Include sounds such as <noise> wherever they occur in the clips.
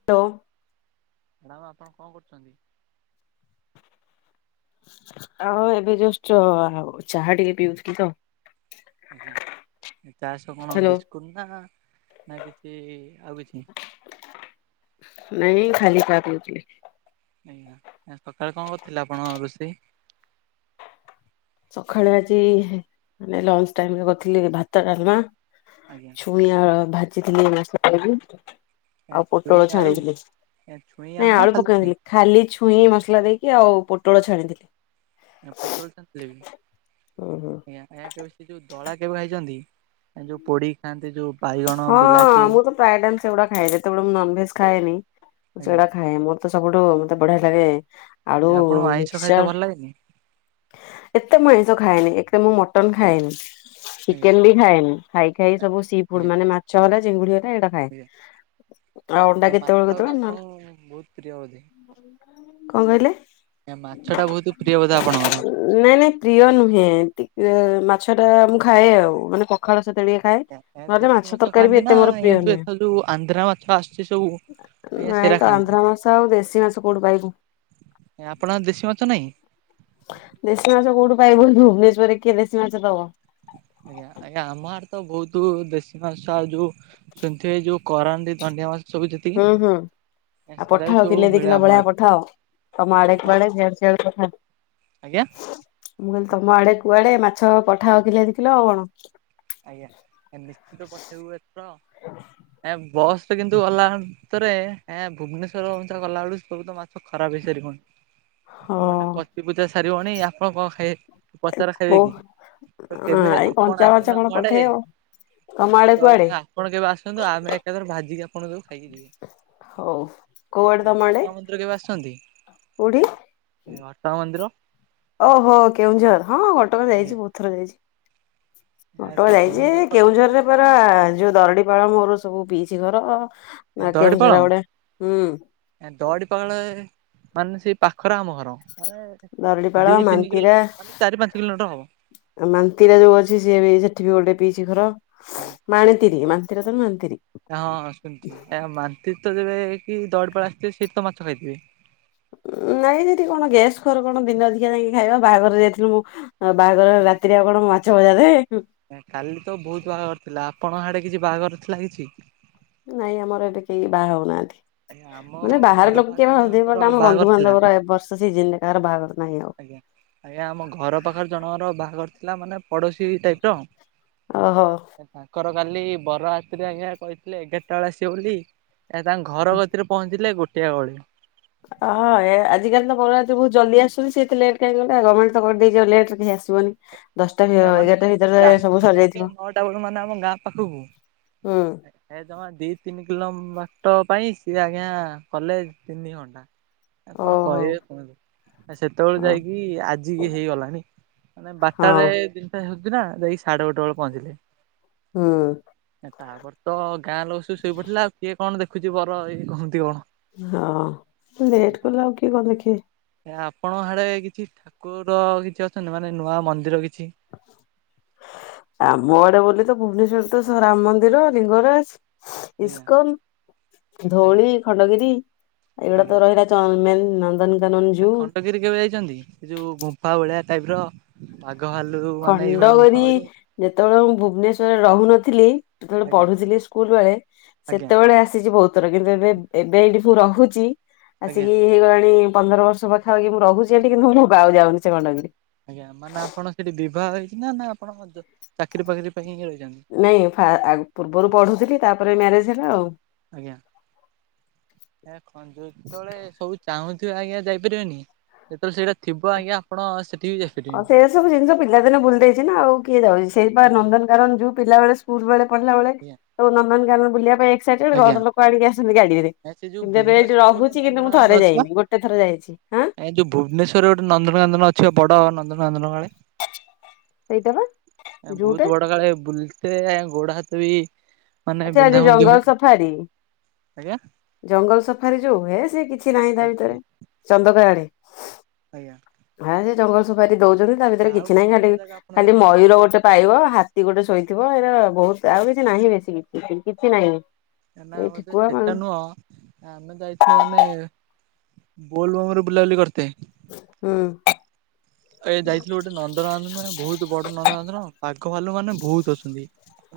<inaudible> ଆପଣ କ'ଣ କରୁଚନ୍ତି? ଆଉ ଏବେ ଚାହା ଟିକେ ପିଉଥିଲି ତ। ଆଜ୍ଞା, ଚା କ'ଣ ହ୍ୟାଲୋ ବିସ୍କୁଟ୍ ନା ନା କିଛି ଆଉ କିଛି। ନାଇଁ ଖାଲି ପିଉଥିଲି। ଆଜ୍ଞା, ସକାଳେ କ'ଣ କରିଥିଲେ, ଆପଣର ରୋଷେଇ? ସଖାଳେ ଆଜି ଲଞ୍ଚ୍ ଟାଇମ୍ ରେ କରିଥିଲି ଭାତ, ଡ଼ାଲ୍ମା। ଆଜ୍ଞା। ଛୁଇଁ ଆ ଭାଜିଥିଲି, ଆଉ ଛୁଇଁ ପୋଟଳ ଆଳୁ ଛାଣିଥିଲି, ଛୁଇଁ ନାଇଁ ନା ଆଳୁ ଖାଲି ପକା ଛୁଇଁ ଖାଲି ଛୁଇଁ ମସ୍‌ଲା ଦେଇକି, ଆଉ ପୋଟଳ ଛାଣିଥିଲେ। <inaudible> ଆଜ୍ଞା, ହୁଁ ହୁଁ କେବେ ସେ ଯଉ ଦଳା କେବେ ଖାଇଚନ୍ତି? ଯଉ ପୋଡ଼ି ଖାଆନ୍ତି ଯ ହଁ, ମୁଁ ତ ପ୍ରାୟେ ଟାଇମ୍ ସେଗୁଡା ଖାଏ। ଯେତେବଳେ ମୁଁ ନନ୍‌ଭେଜ୍‌ ଖାଏନି, ମୁ ଆଜ୍ଞା ସେ---ଡ଼ା ଖାଏ। ସବୁଠୁ ମତେ ବଢ଼ିଆ ଲାଗେ ଆଳୁ ଆପଣଙ୍କୁ ଆଇଁଷ ଖାଇତେ ମିକ୍ସଚର୍। ଭଲ ଲାଗେନି? ଏତେ ମୁଁ ଖାଏନି, ଏତେ ମୁଁ ମଟନ ଖାଏନି। ଆଜ୍ଞା ଚିକେନ୍‌ ବି ଖାଏନି, ଖାଇ ଖାଇ ସବୁ ସି ଫୁଡ୍‌ ଆଜ୍ଞା ମାନେ ମାଛ ହେଲା ଚିଙ୍ଗୁଡି ହେଲା। ଖାଏ। ଆଉ ଅଣ୍ଡା କେତେବେଳେ କେତେବେଳେ ନହେଲେ <inaudible> ଙ୍କ କହିଲେ? ମାଛ ଟା ବହୁତ୍ ପ୍ରିୟ ବଧେ ଆପଣଙ୍କର? ନାଇଁ ନାଇଁ ପ୍ରିୟ ନୁହେଁ, ମାଛଟା ମୁଁ ଖାଏ ଆଉ, ମାନେ ପଖାଳ----ଟିକେ ଖାଏ। ନହେଲେ ଦେଶୀ ମାଛ ତରକାରୀ ବି ଖାଆନ୍ତି ଏତେ ନା, ମୋର ପ୍ରିୟ ଆନ୍ଧ୍ରା ମାଛ ଆସ୍‌ଚି ସ ନାଇଁତ ଆନ୍ଧ୍ରା ମା ଆଉ ଦେଶୀ ମା କଉଠୁ ପାଇବୁ? ଆପଣ ଦେଶୀ ମାଛ ନାହିଁ? ଦେଶୀ ମାଛ କଉଠୁ ପାଇବୁ, ଭୁବନେଶ୍ୱରରେ କିଏ ଦେଶୀ ମାଛ ଦବ। ଆଜ୍ଞା ଆଜ୍ଞା। ଆମ ଆଡେ ତ ବହୁତ ଦେଶୀ ମାଛ ଆଉ ଯୋଉ ସୁଁଥି ଯୋଉ କରାଣ୍ଟି ଧଣ୍ଡିଆ ମାସ ସବୁ ହୁଁ ଯେତିକି ହୁଁ। ଆଉ ସେରା ବି ପଠାଅ ସବୁ କିଲେ ଦି ମିଳେ କିଲୋ ଆମ ଭଳିଆ ଆଡେ। ପଠାଅ। ତମ ଆଡେ ଆମ କୁଆଡେ ସିଆଡେ ସିଆଡେ ପଠାଅ। ଆଜ୍ଞା। ମୁଁ କହିଲି ତମ ଆଡେ କୁଆଡେ ମାଛ ପଠାଅ କିଲ ଦି କିଲ ଆଉ କଣ। ଆଜ୍ଞା ନିଶ୍ଚିତ ପଠେଇବୁ ଏଥର ଆଜ୍ଞା ବସ୍ ରେ କିନ୍ତୁ ଗଲା ଭିତରେ ଭୁବନେଶ୍ୱର ଗଲାବେେଳକୁ ସବୁ ତ ମାଛ ଖରାପ ହେଇସାରିିବଣି। ହ <inaudible> ମାଛ ମାନେ ପଚି ପୂଚା ସାରିବନି ଆପଣ କଣ ଖାଇ ପଚା ରା ଖାଇ କୋଉ ବେକି ତ କେବେ ଆପଣ ଆସ ପଚା କଣ ପଠେବ ତ ଆଜ୍ଞା ଆପଣ କେବେ ଆସନ୍ତୁ ଆମେ ଏକାଥର ଭାଜିକି ଆପଣଙ୍କୁ ଦବୁ ଖାଇକି ଯିବେ। ହଉ କୋଉଆଡେ ତମ ଆଡ଼େ? ଘଟଗାଁ ମନ୍ଦିର କେବେ ଆସୁଛନ୍ତି? କୋଉଠି? ଏ ଘଟଗାଁ ମନ୍ଦିର ଓହୋ କେଉଁଝର, ହଁ ଘଟଗାଁ ଆଜ୍ଞା। ଯାଇଛି ବୋହୁତ୍ ଥର ଯାଇଛି। ସେ ଘଟଗାଁ କେଉଁଝର ଯାଇଛି। ପାଖରୁ କେଉଁଝରରେ ପରା ଆଜ୍ଞା ଯୋଉ ଦରଡି ପାଳ ମୋର ସବୁ ପିଇଛି ଘର। ଏ ଆ ଦରଡିପାଳ। କେଉଁଝର ଗୋଟେ ହୁଁ ଦରଡିପାଳ ମାନେ ସେ ପାଖରେ ଆମ ଘର। ମାନେ ଦରଡିପାଳ ଦିଇ ତିନି କିଲୋ ମାନ୍ତିରା ମାନେ ଚାରି ପାଞ୍ଚ କିଲୋମିଟର ହବ। ମାନ୍ତିରା ଯୋଉ ଅଛି ସିଏ ବି ସେଠି ବି ଗୋଟେ ପିଇସି ଘର। ମାଣିତିରି ମାନତିରସ ମାନତିରି। ହଁ-ହଁ ଶୁଣିଛି ଆ ମାନ୍ତି ତ ଦେବେ କି ଦରଡିପାଳ ଆସିଥିବେ ସେଠି ତ ମାଛ ଖାଇଥିବେ। ନାଇଁ ଦିଦି କଣ ଗ୍ୟାସ୍ ଖର କଣ ଦିନ ଅଧିକା ଯାଇକି ଖାଇବା ବାହାଘରରେ ଯାଇଥିଲୁ ମୁଁ ଆ ବାହାଘର ଆଜ୍ଞା ରାତିରେ ଆଉ କଣ ମାଛ ଭଜା ଦେବେ? କାଲି ତ ବୋହୁତ୍ ବାହାଘର ଥିଲା ଆପଙ୍କ ଆଡେ କିଛି ବାହାଘର ଥିଲା କିଛି? ନାଇଁ ଆମର ଏବେ କେହି ବାହା ହଉନାହାନ୍ତି। ଆଜ୍ଞା ଆମ ମାନେ ବାହାରେ ଘର ଲୋକ ପାଖ କିଏ ବହାହାଉଥିବେ। ଜଣଙ୍କର ବଟ ଆମ ବାହାଘର ଥିଲା ବନ୍ଧୁବାନ୍ଧବର ଏବର୍ଷ ସିଜିନରେ କାହାର ବାହାଘର ନାହିଁ ଆଉ। ଆଜ୍ଞା। ଆଜ୍ଞା ଆମ ଘର ପାଖରେ ଜଣର ବାହାଘର ଥିଲା ମାନେ ପଡୋଶୀ ଟାଇପ୍ ର ଓହୋ। ତାଙ୍କର କାଲି ବର ରାତିରେ ଆଜ୍ଞା କହିଥିଲେ ଏଗାରଟା ବେଳେ ଆସିବ ବୋଲି ଏ ତାଙ୍କ ଘର କତିରେ ପହଞ୍ଚିଲେ ଗୋଟିଏ ବେଳେ। ହଁ ଏ ଆଜିକାଲି ତ ବରଯାତ୍ରୀ ବହୁତ୍ ଜଲଦି ଆସୁଛନ୍ତି। ସେ ଏତେ ଲେଟ କାହିଁ ଗଲେ। ଗମେଣ୍ଟ ତ କରିଦେଇଛି ଆଉ ଲେଟ ରେ କେହି ଆସି ଜୀବନୀ। ହେ ମାନେ ସିଏ ଆସିଥିଲେ ଆଗେ ନଅଟା ବେଳକୁ ମାନେ ଆମ ଗାଁ ପାଖକୁ ହୁଁ ଏ ଜମା ଦି ତିନି କିଲୋ ବାଟ ପାଇଁ ସିଏ ଆଜ୍ଞା କଲେ ତିନି ଘଣ୍ଟା। ଆ କଣ ଓହୋ। କହିବେ କୁହନ୍ତୁ, ସେତେବେଳେ ହଁ ଯାଇକି ଆଜିିକି ହେଇଗଲାଣି ମାନେ ବା ହଁ ସେ ଦିନଟା ହେଉଛି ନା ଯାଇକି ସାଢେ ଗଟେ ବେଳେ ପହଞ୍ଚିଲେ। ହୁଁ। ତାପରେ ତ ଗାଁ ଲୋକ ସବୁ ଶୋଇ ପଡ଼ିଥିଲେ ଆଉ କିଏ କଣ ଦେଖୁଛି ବର ଇଏ କଣ ଥିବ। ହଁ ଲେଟ୍ କଲା ଆଉ କିଏ କଣ ଦେଖିବେ। ଆପଣଙ୍କ ଆଡ଼େ କିଛି ଠାକୁର କିଛି ଅଛନ୍ତି ମାନେ ନୂଆ ମନ୍ଦିର କିଛି? ଆମ ଆଡେ ବୋଲି ଭୁବନେଶ୍ଵରରେ ତ ରାମ ମନ୍ଦିର, ଲିଙ୍ଗରାଜ ଆଜ୍ଞା ଇସ୍କନ, ଆଜ୍ଞା ଧଉଳି, ଖଣ୍ଡଗିରି ଏଇଗୁଡା ତ ଆଜ୍ଞା। ରହିଲା ଚମେନ୍ ନନ୍ଦନ ଖଣ୍ଡଗିରି କେବେ ଯାଇଛନ୍ତି? ସେ ଯୋଉ ଗୁମ୍ଫା ଭଳିଆ ଟାଇପ ର ବାଘ ଭାଲୁ ମାନେ ଏଇଭଳିଆ ଗୁମ୍ଫା ଖଣ୍ଡଗରି କହିବେ ଯେତେବେଳେ ମୁଁ ଭୁବନେଶ୍ୱରରେ ରହୁନଥିଲି ସେତେବେଳେ ଆଜ୍ଞା ପଢୁଥିଲି ସ୍କୁଲ ବେଳେ ଆଜ୍ଞା ସେତେବେଳେ ଆସିଚି ବୋହୁତ। ତର କିନ୍ତୁ ଏବେ ଏବେ ଏଇଠି ମୁଁ ରହୁଚି ଆଜ୍ଞା ଆସିକି ହେଇଗଲାଣି ପନ୍ଦର ବର୍ଷ୍ ମୁଁ ପାଖାପାଖି ମୁଁ ରହୁଚି ହେଠି କିନ୍ତୁ ମୁଁ ଗାକୁ ଯାଉନି ସେ ଗଣ୍ଡଗିରି। ଆଜ୍ଞା ମାନେ ଆପଣ ସେଠି ବିବାହ ହେଇଚିନା ନା ଆପଣ ଜ ଚାକିରି ଫାକିରି ପାଇଁ ହିଁ ରହିଚନ୍ତି? ନାଇଁ ଫା ଆ ପୂର୍ବରୁ ପଢ଼ୁଥୁଲି ତାପରେ ମ୍ୟାରେଜ୍ ହେଲା ଆଉ। ଆଜ୍ଞା। ହେ ଖଞ୍ଜୋଉ ଯେତେବେଳେ ସବୁ ଚାହୁଁଥୁବ ଆଜ୍ଞା ଯାଇପାରିବନି ଯେତୋଳେ ସେଇଟା ଥିବ ଆଜ୍ଞା ଆପଣ ସେଠି ବି ଯା ଅ ସେଇରା ସବୁ ଜିନିଷ ପିଲାଦିନେ ବୁଲଦେଇଚି ନା ଆଉ କିଏ ଯାଉଚି ସେଇ ପା ଆଜ୍ଞା ନନ୍ଦନ କାନନ୍ ଜୁ ପିଲାବେଳେ ସୁ ସ୍କୁଲ ବେଳେ ପଢିଲା ବେଳେ ଆଜ୍ଞା। ସବୁ ନନ୍ଦନ କାନନ ବୁଲିବା ପାଇଁ ଏକ୍ସାଇଟେଡ ଆଜ୍ଞା ଘର ଲୋକ ଆଣିକି ଆସନ୍ତି ଗାଡିରେ। ଏ ସେ ଯୋଉ କିନ୍ତୁ ଏବେ ଏଇଠି ଭୁବନେଶ୍ୱରରେ ଗୋଟେ ରହୁଚି କିନ୍ତୁ ମୁଁ ଥରେ ଯାଇନି ଗୋଟେ ଥରେ ଯାଇଚ। ହାଁ? ଆଜ୍ଞା ଯୋଉ ଭୁବନେଶ୍ୱରରେ ଗୋଟେ ନନ୍ଦନକାନନ ଅଛିି ବଡ ନନ୍ଦନକାନନ କାଳେ? ସେଇଟା ବା ଆଜ୍ଞା ଯୋଉଟା ବୋହୁତ ବଡ କାଳେ ବୁଲତେ ଗୋଡ ହାତ ବି ମାନେ ବିନ୍ଧାବୁନ୍ଧି ହୁଏ। ଖାଡୀ। ଆଁ ଜଙ୍ଗଲ ସଫାରି ଯୋଉ ହୁଏ ସିଏ କିଛି ନାହିଁ ତା ଆଜ୍ଞା ଭିତରେ ଚନ୍ଦକା ଆଡେ। ଅଜ୍ଞା। ହେଆ ସେ ଜଙ୍ଗଲ ସଫାରୀ ଦୋଉଚନ୍ତି ତା ଭିତରେ ଆଉ କିଛି କଣ ନାହିଁ ନୂଆ ଜାଗା ଯାଟିକେ ଆପଣ ଖାଲି ଯାଇଛନ୍ତି ମୟୂର ବୁଲାବୁଲି କରି? ଗୋଟେ ପାଇବ ହାତୀ ଗୋଟେ ଶୋଇଥିବ ଏରା ବୋହୁତ ଆଉ କିଛି ନାହିଁ ବେଶୀ କିଛି କିଛି ନାହିଁ। ଏ ନା ଏଇ ବୋଧେ ଠେକୁଆ ମା ସେଟା ନୁହଁ ଆମେ ଯାଇଥିଲୁ ମାନେ ବୋଲବମରେ ବୁଲାବୁଲି କରତେ। ଉଁ। ଏଇ ଯାଇଥିଲୁ ଗୋଟେ ନନ୍ଦନକାନନ ନୁହେଁ ବୋହୁତ ବଡ ନନ୍ଦନକାନନ ବାଘ ଭାଲୁ ମାନେ ବୋହୁତ ଅଛନ୍ତି।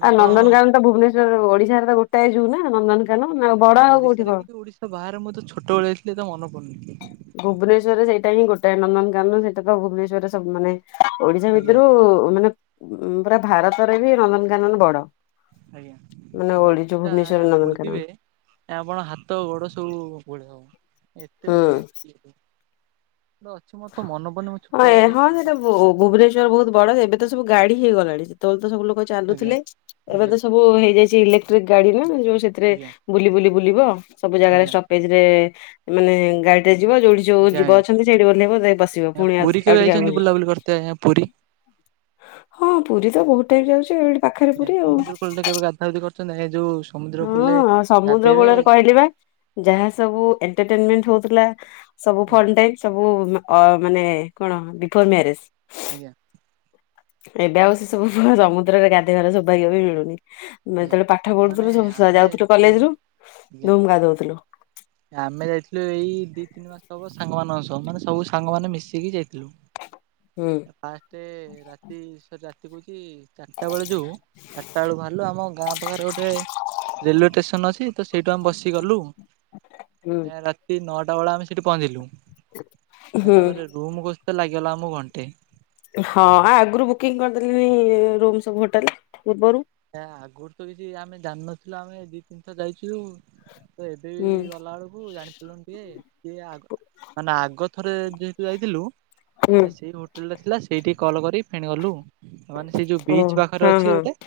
ଆଉ ଆପଣ ନନ୍ଦନକାନନ ତ ଭୁବନେଶ୍ୱରରେ ଓଡିଶାରେ ତ ଗୋଟାଏ ଜୁଉନା ନନ୍ଦନକାନ ଆଉ ବଡ କୋଉଠି କଣ। ସେ ବାହାରେ ମୁଁ ତ ଛୋଟବେଳେ ଯଇଥିଲି ଏତେ ମନ ପଡୁନି। ଭୁବନେଶ୍ୱରରେ ସେଇଟା ହିଁ ଗୋଟାଏ ନନ୍ଦନକାନନ ସେଇଟା ତ ଭୁବନେଶ୍ୱରରେ ସବୁ ମାନେ ଓଡିଶା ଆଜ୍ଞା ଭିତରୁ ମାନେ ପୁରା ଭାରତରେ ବି ନନ୍ଦନକାନନ ବଡ। ଆଜ୍ଞା ମାନେ ଓଡି ଯୋଉ ଏମାନେ ଭୁବନେଶ୍ୱର ଆଜ୍ଞା ନନ୍ଦନକାନନ ବୁଲିବେ ଆଜ୍ଞା ଆପଣ ହାତ ଗୋଡ ସବୁ ଘୋଳେଇହବ ଏତେ ହୁଁ। ବୁଲିବେ <unintelligible> ଗୋଟେ ଅଛି ମୋର ତ ମନେ ପଡୁନି ମୁଁ ଛୋଟବେଳେ ଯାଇଥିଲି ଟି ଓ ଭୁବନେଶ୍ଵର ବୋହୁତ ବଡ ଯେ ଏବେ ତ ସବୁ ଗାଡି ହେଇଗଲାଣି ସେତେବେଳେ ତ ସବୁ ଲୋକ ଆଜ୍ଞା ଚାଲୁଥୁଲେ ଏବେ ତ ଆଜ୍ଞା। ସବ୍ ବୁ ହେଇଯାଇଚି ଇଲେକ୍ଟ୍ରିକ ଗାଡି ନା ଯୋଉ ସେଥିରେ ବୁଲି ବୁଲି ବୁଲିବ ସବୁ ଜାଗାରେ ଆଜ୍ଞା ଷ୍ଟ ଏଥିରେ ମାନେ ଗାଡିରେ ଯିବ ଯୋଉଠି ଯୋଉ ଆଜ୍ଞା ଆଜ୍ଞା ଜୀବ ଆଜ୍ଞା ଅଛନ୍ତି ସେଇଠି ବ ଓହ୍ଲେଇବ ଯାଇ ବସିବ ପୁଣି ଆଉ ଜ୍ ଆଉ ଟିକେ ଆଗକୁ ଯିବ। ତ ଏହା ପୁରୀ। ହଁ ପୁରୀ ତ ବୋହୁତ ଟାଇମ୍ ଯାଉଚି ଏଇଠି ପାଖରେ ପୁରୀ ଆଉ ସମୁଦ୍ର କୂଳରେ କେବେ ଗାଧା ଗୁଧି କରିଛନ୍ତି ଏ ଯୋଉ ସମୁଦ୍ର କୂଲେ ହଁ ସମୁଦ୍ର ଗାଧେଇବେ କୂଳରେ କହିଲି ପା। ଯାହାସବୁ ଏଣ୍ଟେଟେଣ୍ଟମେଣ୍ଟ ହୋଉଥିଲା ସବୁ ଫୋନ ଟାଇମ ସବୁ ମା ଅ ମାନେ କଣ ବିଫୋର ମ୍ୟାରେଜ ଆଜ୍ଞା। ଏବେ ଆଉ ସେ ସବୁ ସମୁଦ୍ରରେ ଗାଧେଇବାର ସୌଭାଗ୍ୟ ବି ମିଳୁନି। ଆମେ ଆଜ୍ଞା। ଯେତେବେଳେ ପାଠ ମାନେ ପଢୁଥୁଲୁ ସବୁ ଆମେ ଯାଉଥୁଲୁ କଲେଜରୁ ଧୁମ୍ ଗାଧୋଉଥୁଲୁ। ଏ ଆମେ ଯାଇଥିଲୁ ଏଇ ଦିଇତିନି ମାସ ହବ ସାଙ୍ଗମାନଙ୍କ ସହ ମାନେ ସବୁ ସାଙ୍ଗମାନେ ମିଶିକି ଯାଇଥିଲୁ। ହୁଁ। ଫାଷ୍ଟେ ରାତି ସରି ରାତି କୋହୁଚି ଚାରଟା ବେଳ ଯୋଉ ଚାରିଟା ବେଳୁ ବାହା ରଲୁ ଆମ ଗାଁ ପାଖରେ ଗୋଟେ ରେଲୱେ ଟେସନ୍ ଅଛି ତ ସେଇଠୁ ଆମେ ବସିକି ଗଲୁ। ହୁଁ ଏ ରା ତି ନଅଟା ବେଳେ ଆମେ ସେଇଠି ପହଁଚିଲୁ ଆ ତାପରେ ରୁମୁ ଖୋଜତେ ଲାଗିଗଲା ଆମକୁ ଘଣ୍ଟେ। ହଁ ଆ ଆଗରୁ ବୁକିଂ କରିଦେଲେନି ରୁମ୍ ସବୁ ହୋଟେଲ ପୂର୍ବରୁ। କାଇଁ ଆଗୁରୁ ତ କିଛି ଆମେ ଜାଣିନଥିଲୁ ଆମେ ଦି ତିନିଥର ଯାଇଥିଲୁ। ତ ଏବେ ହୁଁ। ଗଲା ବେଳକୁ ଜାଣି ଅଲମ ପିଏ କିଏ ଆଗ ମାନେ ଆଗ ଥରେ ଯେ ଯେହେତୁ ଯାଇଥିଲୁ ହୁଁ। ଆ ସେଇ ରୋ ହୋଟେଲ ଥିଲା ସେଇଠିକି କଲ୍ କରି ଫେଣି ଗଲୁ ମାନେ ସେଇ ଯୋଉ ଓ ବିଚ୍ ପାଖରେ ହଁ ହଁ। ଅଛି ଗୋଟେ।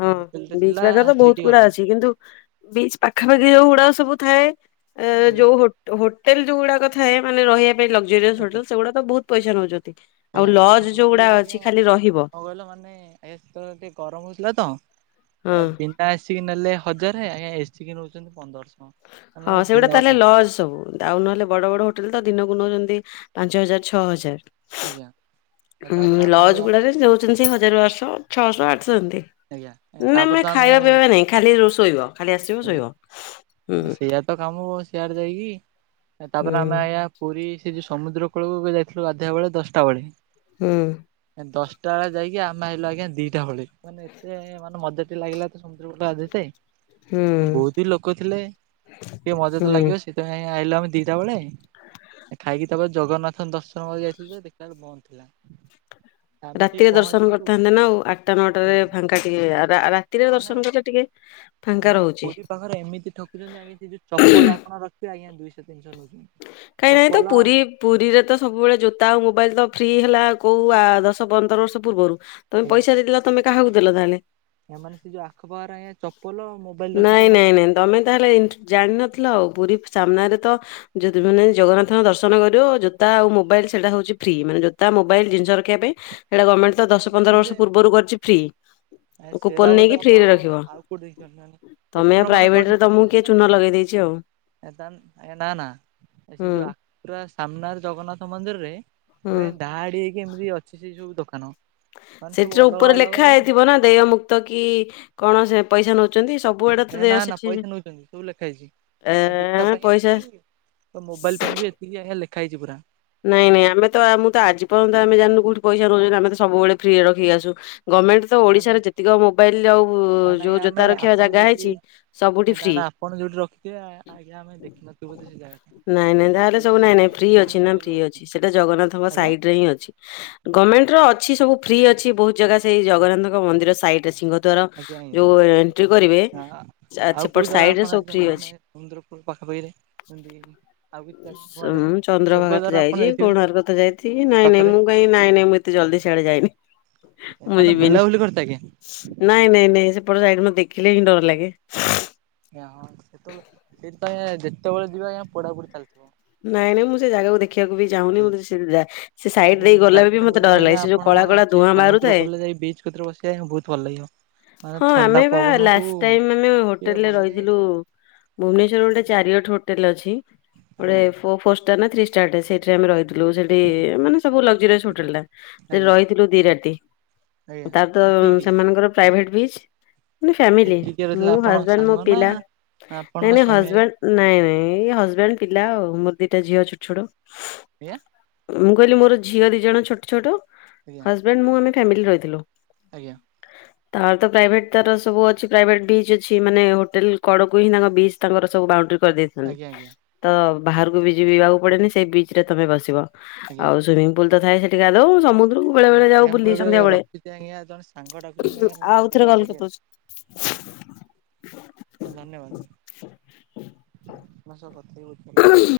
ହଁ ହୋଟେଲ ଟେ ବିଚ୍ ଥିଲା ପାଖରେ ତ ବହୁତ ସେଇଠି ଗୁଡା ଗଲୁ ଅଛି କିନ୍ତୁ ବିଚ ପାଖାପାଖି ଯୋଉ ଗୁଡାକ ସବୁ ଥାଏ ଏଁ ଆଜ୍ଞା ଯୋଉ ହୋ ହୋଟେଲ ଯୋଉ ଗୁଡାକ ଥାଏ ମାନେ ରହିବା ପାଇଁ ଲକଜରିଅସ୍ ଆଜ୍ଞା। ହୋଟେଲ ସେଗୁଡା ତ ବହୁତ ପଇସା ନେଉଚନ୍ତି ଆଉ ଲଜ ଯୋଉଗୁଡା ଅଛି ଖାଲି ରହିବ। କ କହିଲ ମାନେ ଏସେ ତଳେ ଟିକେ ଗରମ ହଉଥିଲା ତ ହଁ ଏ ବି ବିନା ଏସିକି ନେଲେ ହଜାର ଆଜ୍ଞା ଏସିକି ନେଉଚନ୍ତି ପନ୍ଦରଶହ। ହଁ ମାନେ ସେଗୁଡା ଦିନକ ତାହେଲେ ପାଇଁ ଲଜ ସବୁ। ତାଉ ନହେଲେ ବଡ ବଡ ହୋଟେଲ ତ ଦିନକୁ ନେଉଚନ୍ତି ପାଞ୍ଚ ହଜାର ଛଅ ଆଜ୍ଞା ହଜାର। ତାପରେ ହୁଁ ଆମେ ଲଜ ଆଜ୍ଞା ଗୁଡା ରେ ନଉଚନ୍ତି ସେ ହଜାର ବାରଶହ ଛଅଶହ ଆଠଶହ ଏମିତି। ଆଜ୍ଞା ଆଜ୍ଞା ନା ତାପରେ ମେ ତ ଆମେ ଖାଇବା ପିଇବା ନାଇଁ ଖାଲି ରୋ ଶୋଇବ ଖାଲି ଆସିବ ଶୋଇବ। ହୁଁ ଆ ସେଇଆ ତ କାମ ହ ସିଆଡ଼େ ଯାଇକି ହୁଁ ତାପରେ ଆମେ ଆଜ୍ଞା ପୁରୀ ସେ ଯୋଉ ସମୁଦ୍ର କୂଳକୁ ଗ ଯାଇଥିଲୁ ଗାଧେଇବା ବେଳେ ଦଶଟା ବେଳେ। ହୁଁ। ଦଶଟା ବେଳେ ଯାଇକି ଆମ ଆଇଲୁ ଆଜ୍ଞା ଦିଟା ହଳି। ମାନେ ଏତେ ମାନେ ମଜାଟି ଲାଗିଲା ତ ସମୁଦ୍ର କୂଳେ ଗାଧେଇତେ। ହୁଁ ବହୁତ ହି ଲୋକ ଥିଲେ ଟିକେ ମଜା ତ ହୁଁ ଲାଗିବ ସେଥିପାଇଁ ଆଇିଲୁ ଆମେ ଦିଟା ବେଳେ। ଖାଇକି ତାପରେ ଜଗନ୍ନାଥ ଦର୍ଶନ କରି ଯାଇଥିଲୁ ଯେ ଦେଖିଲେଳୁ ବନ୍ଦ ଥିଲା। ଆମେ ଟିକେ ରାତିରେ ଦର୍ଶନ ପହଞ୍ଚିଲୁ କରିଥାନ୍ତେ ନା ଆଉ ଆଟା ନଅଟାରେ ଆଜ୍ଞା ଫାଙ୍କା ଟିକେ ରା ରାତିରେ ଏମାନେ ଦର୍ଶନ କଲେ ଟିକେ ଫାଙ୍କା ଏମାନେ ରହୁଛି ପୁରୀ ପାଖରେ ଏମିତି ଠକୁଚନ୍ତି ଆଜ୍ଞା ସେ ଯୋଉ ଚପଲ ଆପଣ ରଖିବେ ଆଜ୍ଞା ଦୁଇଶହ ତିନିଶହ ନଉଚନ୍ତି। କାଇଁ ନାଇଁ ତ ପୁରୀ। ପୁରୀରେ ତ ସବୁବେଳେ ଜୋତା ଆଉ ମୋବାଇଲ ତ ଫ୍ରି ହେଲା କୋଉ ଆ ଦଶ ପନ୍ଦର ବର୍ଷ ପୂର୍ବରୁ। ତମେ ଆଜ୍ଞା ପଇସା ଦେଇଦେଲ ତମେ କାହାକୁ ଦେଲ ତାହଲେ? ଏମାନେ ସେ ଯୋଉ ଆଖପଖରେ ଆଜ୍ଞା ଚପଲଆଉ ମୋବାଇଲ ନାଇଁ ରଖିତେ ଗନ୍ ନାଇଁ ନାଇଁ ତମେ ତାହେଲେ ଏନ୍ତେ ଜାଣିନଥିଲ ଆଉ ପୁରୀ ସାମ୍ନାରେ ତ ଯଦୀ ମାନେ ଜଗନ୍ନାଥଙ୍କ ଦର୍ଶନ କରିବ ଜୋତା ଆଉ ମୋବାଇଲ ସେଟା ହଉଛି ଫ୍ରି ମାନେ ଜୋତା ମୋବାଇଲ ଜିନିଷ ରଖିବା ପାଇଁ ହେଟା ଗମେଣ୍ଟ ତ ଆମେ ଦଶ ଦେଖିଲୁ ପନ୍ଦର ଯେ ବର୍ଷ ପୂର୍ବରୁ କରିଛି ଫ୍ରି। ସେରା କୁପନ ବୋଧେ ନେଇକି ଆପଣ ଫ୍ରିରେ ରଖିବ ଆଉ କୋଉଠି ଦେଖିଛନ୍ତି ମାନେ ତମେ ଏଥର ମାନେ ପ୍ରାଇଭେଟ ରେ ତମକୁ କିଏ ଚୁନ ଲଗେଇ ଦେଇଚି। ଯୋଉ ଏ ଆଜ୍ଞା ନାଁ ନାଁ। ଆ ସେ ହୁଁ ଯୋଉ ଆ ପୁରା ସାମ୍ନାରେ ଜଗନ୍ନାଥ ମନ୍ଦିର ରେ ହୁଁ ପୁରା ଏନ୍ତି ଧାଆଡି ହେଇକି କେମିତି ଅଛି ସେଇ ସବୁ ଦୋକାନ। ମାନେ ସବୁ ସେଥିରେ ଅଲଗା ଉପରେ ଅଲଗା ଲେଖା ଇଏ ହେଇଥିବ ନା ଦେୟ ମୁୁକ୍ତ କି କଣ ସେ ପଇସା ନଉଚନ୍ତି ସବୁ ଆଡେ ଏ ତ ନା ଦେୟ ନା ସେଠି ପଇସା ନଉଛନ୍ତି ସବୁ ଲେଖା ହେଇଛି ଏ ଆ ଜୋତା ପାଇଁ ପଇସା ଏତିକି ତ ମୋବାଇଲ ପାଇଁ ବି ଏତିକି ଆଜ୍ଞା ଲେଖା ହେଇଚି ପୁରା। ନାଇଁ ନାଇଁ ଆମେ ତ ଆ ମୁଁ ତ ଆଜି ପର୍ଯ୍ୟନ୍ତ ଆମେ ଜାଣିନୁ କଉଠି ପଇସା ନଉଚନ୍ତି ଆମେ ତ ସବୁବେଳେ ଫ୍ରିରେ ରଖିକି ଆସୁ। ଗମେଣ୍ଟ ତ ତାହେଲେ ଓଡିଶାରେ ଯେତିକ ମୋବାଇଲ ଆଉ ତାହେଲେ ଯୋଉ ଆଜ୍ଞା ଆମେ ଜୋତା ରଖିବା ଆପଣ ଜାଗା ଯୋଉଠି ହେଇଛି ସବୁଠି ଫ୍ରି। କି ଆଜ୍ଞା ଆମେ ଦେଖିନଥିବୁ ବୋଧେ ସେ ଜାଗାଟା। ନାଇଁ ନାଇଁ ଜାହେଲେ ସବୁ ନାଇଁ ସେଇଥିପାଇଁ ନାଇଁ ଆଜ୍ଞା ଫ୍ରି ଅଛି ନା ଫ୍ରି ଅଛି ସେଟା ଜଗନ୍ନାଥଙ୍କ ଆଜ୍ଞା ସାଇଡ ରେ ହିଁ ଅଛି। ଗମେଣ୍ଟର ଅଛି ସବୁ ଫ୍ରି ଅଛି ବହୁତ ଜାଗା ସେଇ ଜଗନ୍ନାଥଙ୍କ ମନ୍ଦିର ସାଇଟ ରେ ଶିବ। ଆଜ୍ଞା ଆଜ୍ଞା ଆ ଆଉ ସେପଟ କୋଉ ଜାଗା ସାଇଡ ରେ ଆପଣ ସବୁ ଫ୍ରି ଆଇଚନ୍ତି ମାନେ ଅଛି। ସମୁନ୍ଦ୍ରକୁଳ ପାଖାପାଖିରେ। ଯେମିତି କି ଆଉ କିଛି ଜାଗା ନୂଆ ଜାଗା ମୁଁ ଚନ୍ଦ୍ରଭାଗା ସ୍ୱର୍ଗ ଦ୍ୱାର ଆପଣ ଯାଇଛି ଯାଇଥିବେ କୋଣାର୍କ ତ ଯାଇଥି ଏଇ ନାଇଁନାଇଁ ପାଖରେ ମୁଁ କାଇଁ ନାଇଁ ନାଇଁ ମୁଁ ଏତ ଜଲଦି ସିଆଡେ ଯାଇନି। ମୁଁ ମାନେ ଯିବିନି। ବୁଲାବୁଲି କରିତେ ଆଜ୍ଞା ନାଇଁ ନାଇଁ ନାଇଁ ସେପଟେ ସାଇଡ ମୋତ୍ ଦେଖିଲେ ହିଁ ଡର ଲାଗେ। ଆଜ୍ଞା ହଁ ସେତବେଳେ ସେଇଥିପାଇଁ ଯେତେବେଳେ ଯିବେ ଆଜ୍ଞାପୋଡା ପୁଡ଼ି ଚାଲିଥିବ। ନାଇଁନାଇଁ ମୁଁ ସେ ଜାଗାକୁ ଦେଖ ଦେଖିବାକୁ ବି ଚାହୁଁନି। ମୁ ତ ସେ ଆଜ୍ଞା ସାଇଡ ତ ଦେଇ ଗଲେ ବି ଚାରିଟା ମତେ ବେଳେ ଡର ଆଜ୍ଞା ଲାଗେ। ସେ ଯୋଉ କଳା କଳା ଧୂଆଁ ବାହାରୁଥାଏ। ସତରେ ବସି <unintelligible> ବହୁତ ଭଲ ଲାଗିବ। ମାନେ ହଁ ଥଣ୍ଡା ଆମେ ବା ପବନକୁ ଲାସ ଟାଇମ ଆମେ ଟିକେ ହୋଟେଲରେ ଭଲ ଲାଗେ ରହିଥିଲୁ ଭୁବନେଶ୍ୱରରେ ଗୋଟେ ଚାରିଓଟ ହୋଟେଲ ଅଛି ଗୋଟେ ଆଜ୍ଞା ଫୋ ଫୋର ଷ୍ଟାର ନା ଥ୍ରୀ ଷ୍ଟାର ଟେ ସେ ଥିରେ ଆମେ ରହିଥିଲୁ। ସେଠି ମାନେ ସବୁ ଲକ୍ଜରିଆସ ହୋଟେଲ ଟା ସେଠି ଆଜ୍ଞା ରହିଥିଲୁ ଦି ରାତି। ଆଜ୍ଞା। ତାର ତ କିଏ କିଏ ସେମାନଙ୍କର ପ୍ରାଇଭେଟ ବିଚ ମାନେ ଏ ଫ୍ୟାମିଲି କିଏ କିଏ ରହିଥିଲେ ମୁଁ ଆପଣ ହଜବାଣ୍ଡ ମୋ ସାଙ୍ଗ ନା ପିଲା। ଆପଣ ନାଇଁ ନାଇଁ ସ୍ୱାମୀ ଆଜ୍ଞା ହଜବେଣ୍ଡ ନାଇଁ ନାଇଁ ଏଇ ହଜବେଣ୍ଡ ପିଲା ଆଉ ମୋର ଦିଟା ଝିଅ ଛୋଟ ଛୋଟ ଆଜ୍ଞା? ମୁଁ କହିଲି ମୋର ଝିଅ ଦି ଜଣ ଛୋଟ ଛୋଟ ଆଜ୍ଞା ହଜବେଣ୍ଡ ମୁ ଆମେ ଫ୍ୟାମିଲି ରହିଥିଲୁ। ଆଜ୍ଞା। ହ ତାର ତ ପ୍ରାଇଭେଟ ତାର ସବୁ ଅଛି ପ୍ରାଇଭେଟ ବିଚ୍ ଅଛି ମାନେ ହୋଟେଲ କଡକୁ ହିଁ ତାଙ୍କ ବିଚ୍ ତାଙ୍କର ସବୁ ବାଉଣ୍ଡରି କରିଦେଇ ଆଜ୍ଞା ଆଜ୍ଞା। ତ ବାହାରକୁ ବି ଯିବାକୁ ପଡେନି ସେଇ ବିଚ ରେ ତମେ ବସିବ। ଆଉ ଆଜ୍ଞା ସୁଇମିଙ୍ଗ ପୁଲ ତ ଥାଏ ସେଠି ଗାଧୋଉ ସମୁଦ୍ରକୁ ବେଳେ ବେଳେ ଯାଉ ମୁଁ ବୁଲି ଏବେ ସନ୍ଧ୍ୟା ବେଳେ। ରଖୁଛି ଆଜ୍ଞା ଜଣେ ସାଙ୍ଗ ଡାକୁଛନ୍ତି ଆଜ୍ଞା ମୁଁ ଟିକେ ଆଉଥରେ କଲ କରିଦୋଉଛି। <inaudible> ହଁ ଧନ୍ୟବାଦ ଆପଣଙ୍କ ସହ କଥା ହେଇକି ବହୁତ ଭଲ ଲାଗିଲା